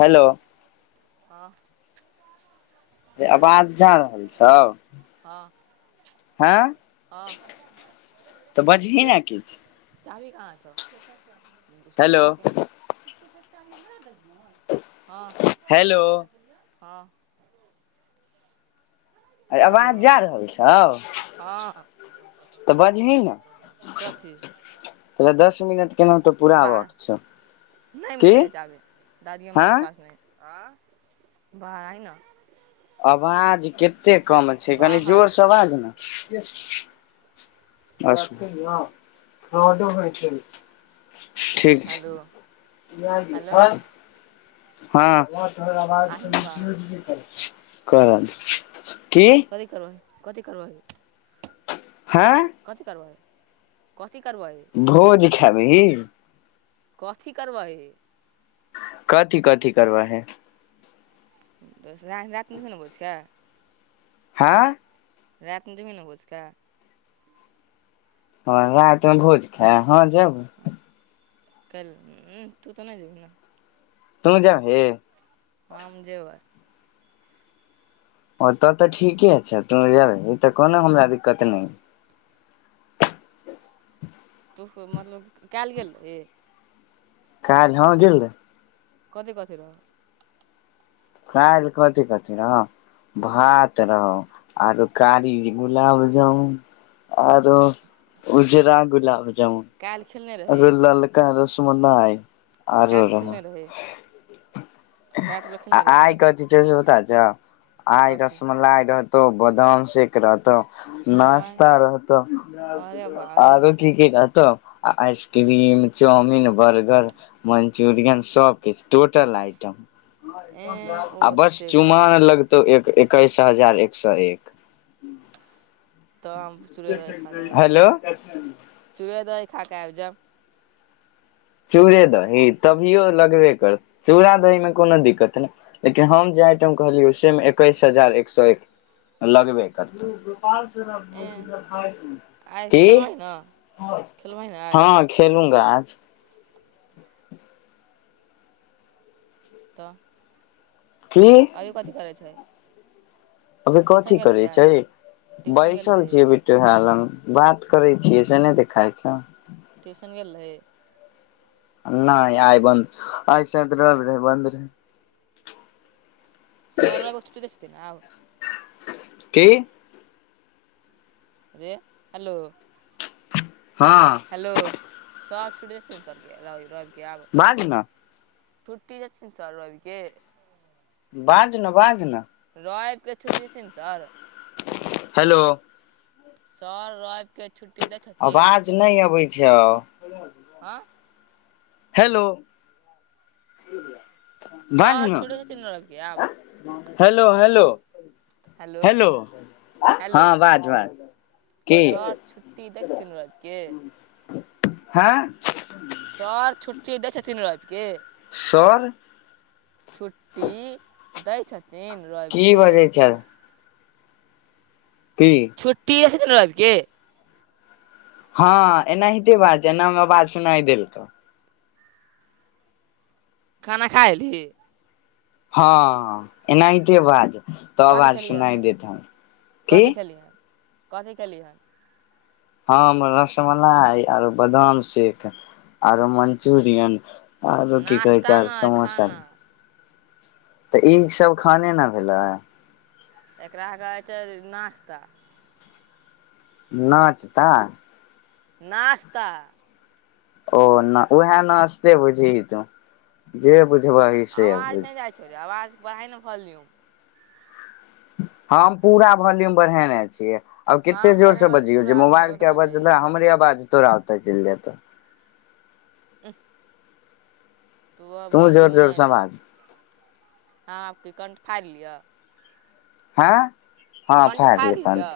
hello ह रे आवाज जा रहल छौ हँ ह तऽ बजही ने किछ चाभी कहाँ छौ केकड़ चाभी स्कूल हेलो पर के स्कूल के चाभी हमरा देलन्हि हन ह एको पैसा हेलो नहि याद आबै यै ह अरे हेलो आवाज जा रहल छौ हँ तऽ बजही ने कथी तोरा दस मिनट केनाहुतो बाहर पूराबक छौ नहि की मिलै यै चाही दादी अम्मा हँ के पास नहि है आं बाहर आहीं ने आवाज कतेक कम छै कनी बाहर जोरसे बाज ने एगो बात कहियो ओटो मे ठीक हेलो झा जी हेलो छल हाँ आही ने बाहर [unintelligible] कथी करबही कथी करबही हँ कथी करबही की करबही खेबिही कथी करबही कथि कथि करवही दस रात रातिमे ने भोज खैऽ हाँ रातिमे जेबही ने भोज खाय हाँ रातमे भोज खाय हाँ जैब काल्हि तू तऽ नहि जेबही ने तूं जा ही हम जेबै ओ तब तऽ ठीके छै तू जेबही तऽ कोनो हमरा दिक्कत नहि तू मतलब कयल गेल रही काज हाँ गेल रहय कथी कथी रहो काल्हि कथी कथी रहौ भात रहौ आरो कारी गुलाब जामुन आरो उजरा गुलाब जामुन काल्हि खेलने रही आरो ललका रसमलाई आरो काल्हि रहौ खेलने रही बैट बॉल आ खेलने रही आइ काल्हि कथी छै से पता छउ आइ कथी रसमलाई रह तो बादाम सेक रहतो आँय नास्ता रहतो अरे वाह अरे आरो वाह कि कि रहतो आ आइसक्रीम चाउमिन बर्गर मन्चूरियन सबकिछ टोटल आइटम एँ ओ आ बस ओते करै चुमान छै लगतौ एक एक्कैस हजार एक सौ एक तऽ हम चूरे दही खा कऽ आबि हेलो जायब चूरे दही खा कऽ आब जायब चूड़े दही तभियो लगबे करत चूड़ा दहीमे कोनो दिक्कत नइ लेकिन हम जे आइटम कहलियै से मे एक्कैस हजार एक सौ एक लगबे करतै एँ आइ [unintelligible] कि खेलबही ने खेलबही ने आइ हाँ खेलूगा आज तऽ की आइयो कथी करै छै अभी ट्यूशन कथी गेल करे रही आइ छै ट्यूशन गेल बैसल रही छिये बिटू भइया लग बात करै छियै से नइ देखाई छै ट्यूशन गेल रही नहि आइ बन्द आइ शाइद रइब रहे बन्द रहै सर रइब क छुटी दई छथिन आब [unintelligible] कि रे हेलो हँ हेलो सर छुटी दइ छथिन सर रइब के बाज न छुट्टी दै छथिन सार रइब के बाज न बाज न रविके छुट्टी देथिन सर हेलो सर रविके छुट्टी दै छथिन आवाज नहि अबै छै हँ हेलो बाज सर न छुटै छथिन रविके आब हेलो हेलो हेलो हेलो हँ बाज बाज की सर छुट्टी दै छथिन रवि के हँ सर छुट्टी दै छथिन रवि के सर छुट्टी दैइ छथिन रवि की के बजै छ की छुट्टी दइ छथिन रवि के हँ एनाहिते बाज एनामे आवाज सुनाइ देलकौ खाना खा ऐल्ही हँ एनाहिते बाज तऽ कथी आबज खेलियै हन सुनाइ तऽ देतो हन की कथी खेलियै हन कथी केलिय हन हँ रसमलाई आरो बदाम सेेख आरो मंचुरियन आरो की कहै नाश्ता छै आर नहि समोसा खाना तऽ ई सभ खाने न भेलै एकरा कहइ छै नाश्ता नाचता नाश्ता ओ न उहे नसते बुझही तू जे बु आवाज नइ जाइ छौ रे आवाज बरहाई न भौलयुम हम पूरा भोल्यूम बढ़ेने छियै आब कते हम जोर से बढ़ेबै तऽ बजियौ जे पूरा मोबाइल देखैत के आवाज रहियै हमरे आवाज तोरा ओते चइल जेतउ उह तू जोर जोर सँ दे बाज हँ आब की कण्ठ फाड़ि लिअ हँ हँ कण्ठ फार लै फाड़ि लिअ कण्ठ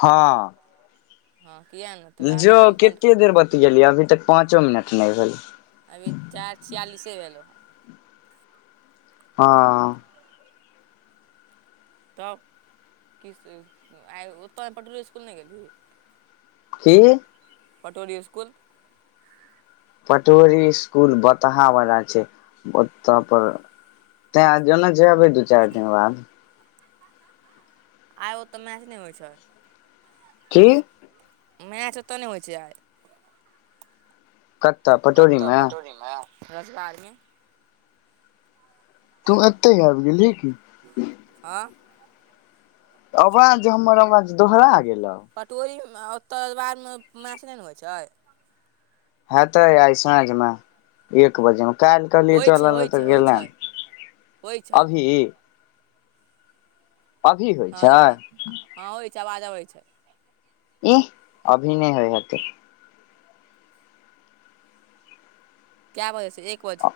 हँ हँ किएक नहि तोरा जो कारण कण्ठ कते देर बतियैलही अभी तक पाँचो मिनट नइ भेल अभी चारि छियालिसे भेलौ ह हँ तब किस आइ ओतय पटौरी स्कूल नहि गेलही की पटौरी स्कूल पटोरी स्कूल बताहा बला छै ओत पर तै आजो ने छैय भै दू चार दिन बाद आइ ओतऽ मैच नहि होइ छै की मैच ओतऽ नइ होइ छै आइ कतऽ पटोरी कतअ मे पटोरी मे रसगार मे तू एतहि आबि गेलही की हँ आवाज जे हमर आवाज दोहरा गेलहु पटोरीमे ओतऽ ओइ बाध मे मैछ नहि ने होइ छै हेतै आइ सांझमे एक बजे मे काल्हि कहलियै होइ छै चल होइ छै तऽ होइ छै गेलनि होइ छै अबही अभी होइ हँ छै देखी हँ होइ आवाज अबै छै इह अभि नहि होय होतय कै बजे सँ एक बजे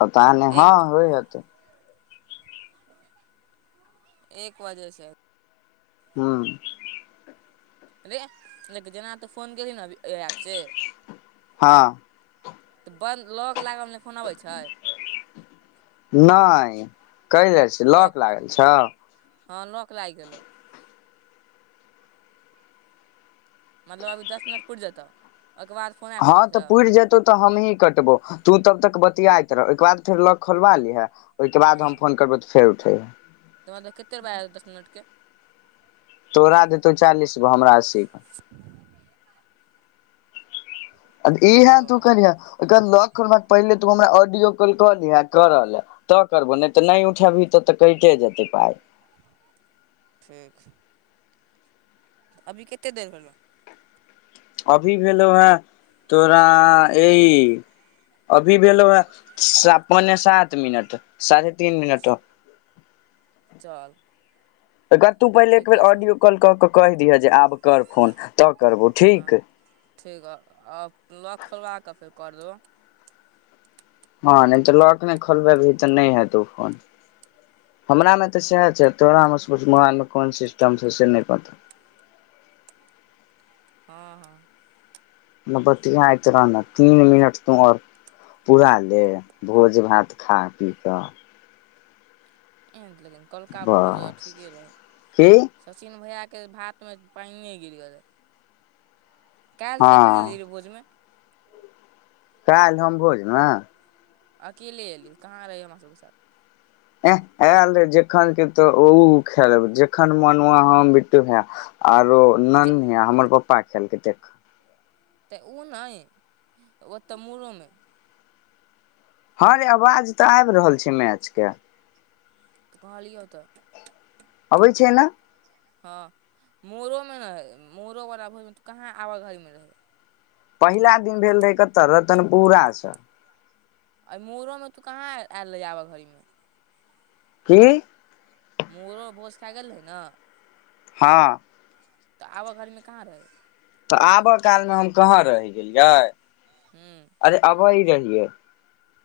पता नहि हँ एक होइ होतै एक बजे सँ हूँ अरे जेना तू फोन केलही न अभी ऐ ऐप से हँ तऽ बन्द लौक लागलमे नहि फोन अबै छै नहि कहि जाइ छै लॉक लागल छौ हँ लौक लागि गेलौ मतलब अब दस मिनट पूुर जतौ हँ तऽ पुरि जतौ तऽ हमही कटबो तू तब तक बतियाइत रह एक बाद फेर लॉक खोलबा लीहे ओहिके बाद हम फोन करबै तऽ फेर उठैहइ त कतेपाय आय दस मिनट के तोरा देतौ चालीस गो हमरा अस्सी गो ओ इहे तू करीह ओइके बाद लौक पहिले तू हमरा ऑडियो कॉल कऽ लीहें कर ले तऽ करबो नहि तऽ नहि उठेबी तऽ तऽ कटियो जेतै पाय ठीक अभी कते देर भेलो अभी भेलो हँ तोरा ई अभी भेलो ह पौने सात मिनट साढ़े तीन मिनट [inaudible] चल कतहुँ पहिले एक बेर ठीके छौ ऑडियो कॉल कऽ कहि दिहऽ जे आब कर फोन तऽ करबौ हँ ठीक ठीक हइ आ लॉक खोलवा कऽ फेर कर देबो हँ नहि तऽ लॉक नहि खोलबैबही तऽ नहि हेतौ फोन हमरामे तऽ सएह छै तोरामे सुच मोबालमे कोन सिस्टम छै से नहि पता [inaudible] हँ हँ [inaudible] न बतियाइत रह न तीन मिनट तू आओर पूरा ले भोज भात खा पी कऽ लेकिन कौलका भोज बस ठीके रहै की सचिन भैया के के भातमे पाइने गिर गेलै कल तू कखैन एलही हँ रे भोजमे काल्हि हम भोजमे अकेले अयली कहाँ रहै हमरा सबके साथ ऐंह आयल रहिऐ जेखन के तो ओख जेखन मन हम बिट्टू भैया आरो जे नन्ही आ हमर पापा खेलकै तखन तऽ ओ नहि ओतऽ मूरोमे हँ रे आवाज तऽ आबि रहल छै मैचके कहाँलियौ तऽ अबय छियै न हँ मोरोमे ने रहै मोरोबला भोरिमे तू कहाँ आबय घड़ीमे रहै पहिला दिन भेल रहै कतऽ' रतनपुरा सँ आ मोरोमे तू कहाँ आयल रही आबऽ घड़ीमे की मोरो मे' भोज खाए गेल रही न हँ तऽ आबऽ घड़ीमे कहाँ रही तऽ आबऽ कालमे हम कहाँ रहि गेलियै हूँ वहीं रहियै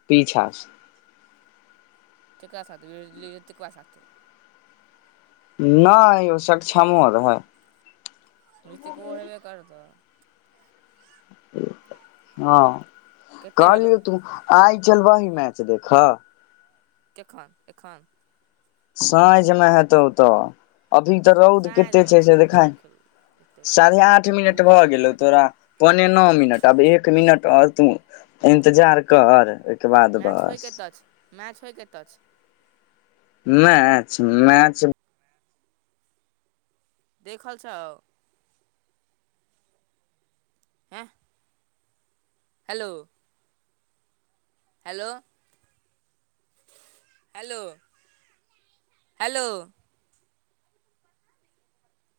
पीछा सँ केकरा साथे जेकरा साथे गेलही रहे तेकरा साथे नै ओ सक्षमो रहै रितिकबो हेबे करतौ हँ कतेक भेलौ कहलियौ तू आइ चलबहीं मैच देखऽ केखन एखन साँझमे हेतौ तऽ अभी तऽ रौद कत्ते साँझमे छै से साँझमे देखाइ हम खेलबै साढ़े आठ एतेक दू मिनट बजे भऽ चलबै गेलौ चल तोरा पौने नओ मिनट आब एक मिनट आओर तू इन्तजार कर ओइ के बाद मैच होइ बस कतऽ छै मैच होइ कतऽ छै मैच मैच देखल छौ ऐंह hello hello hello hello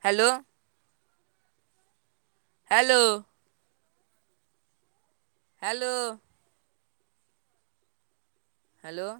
hello hello hello hello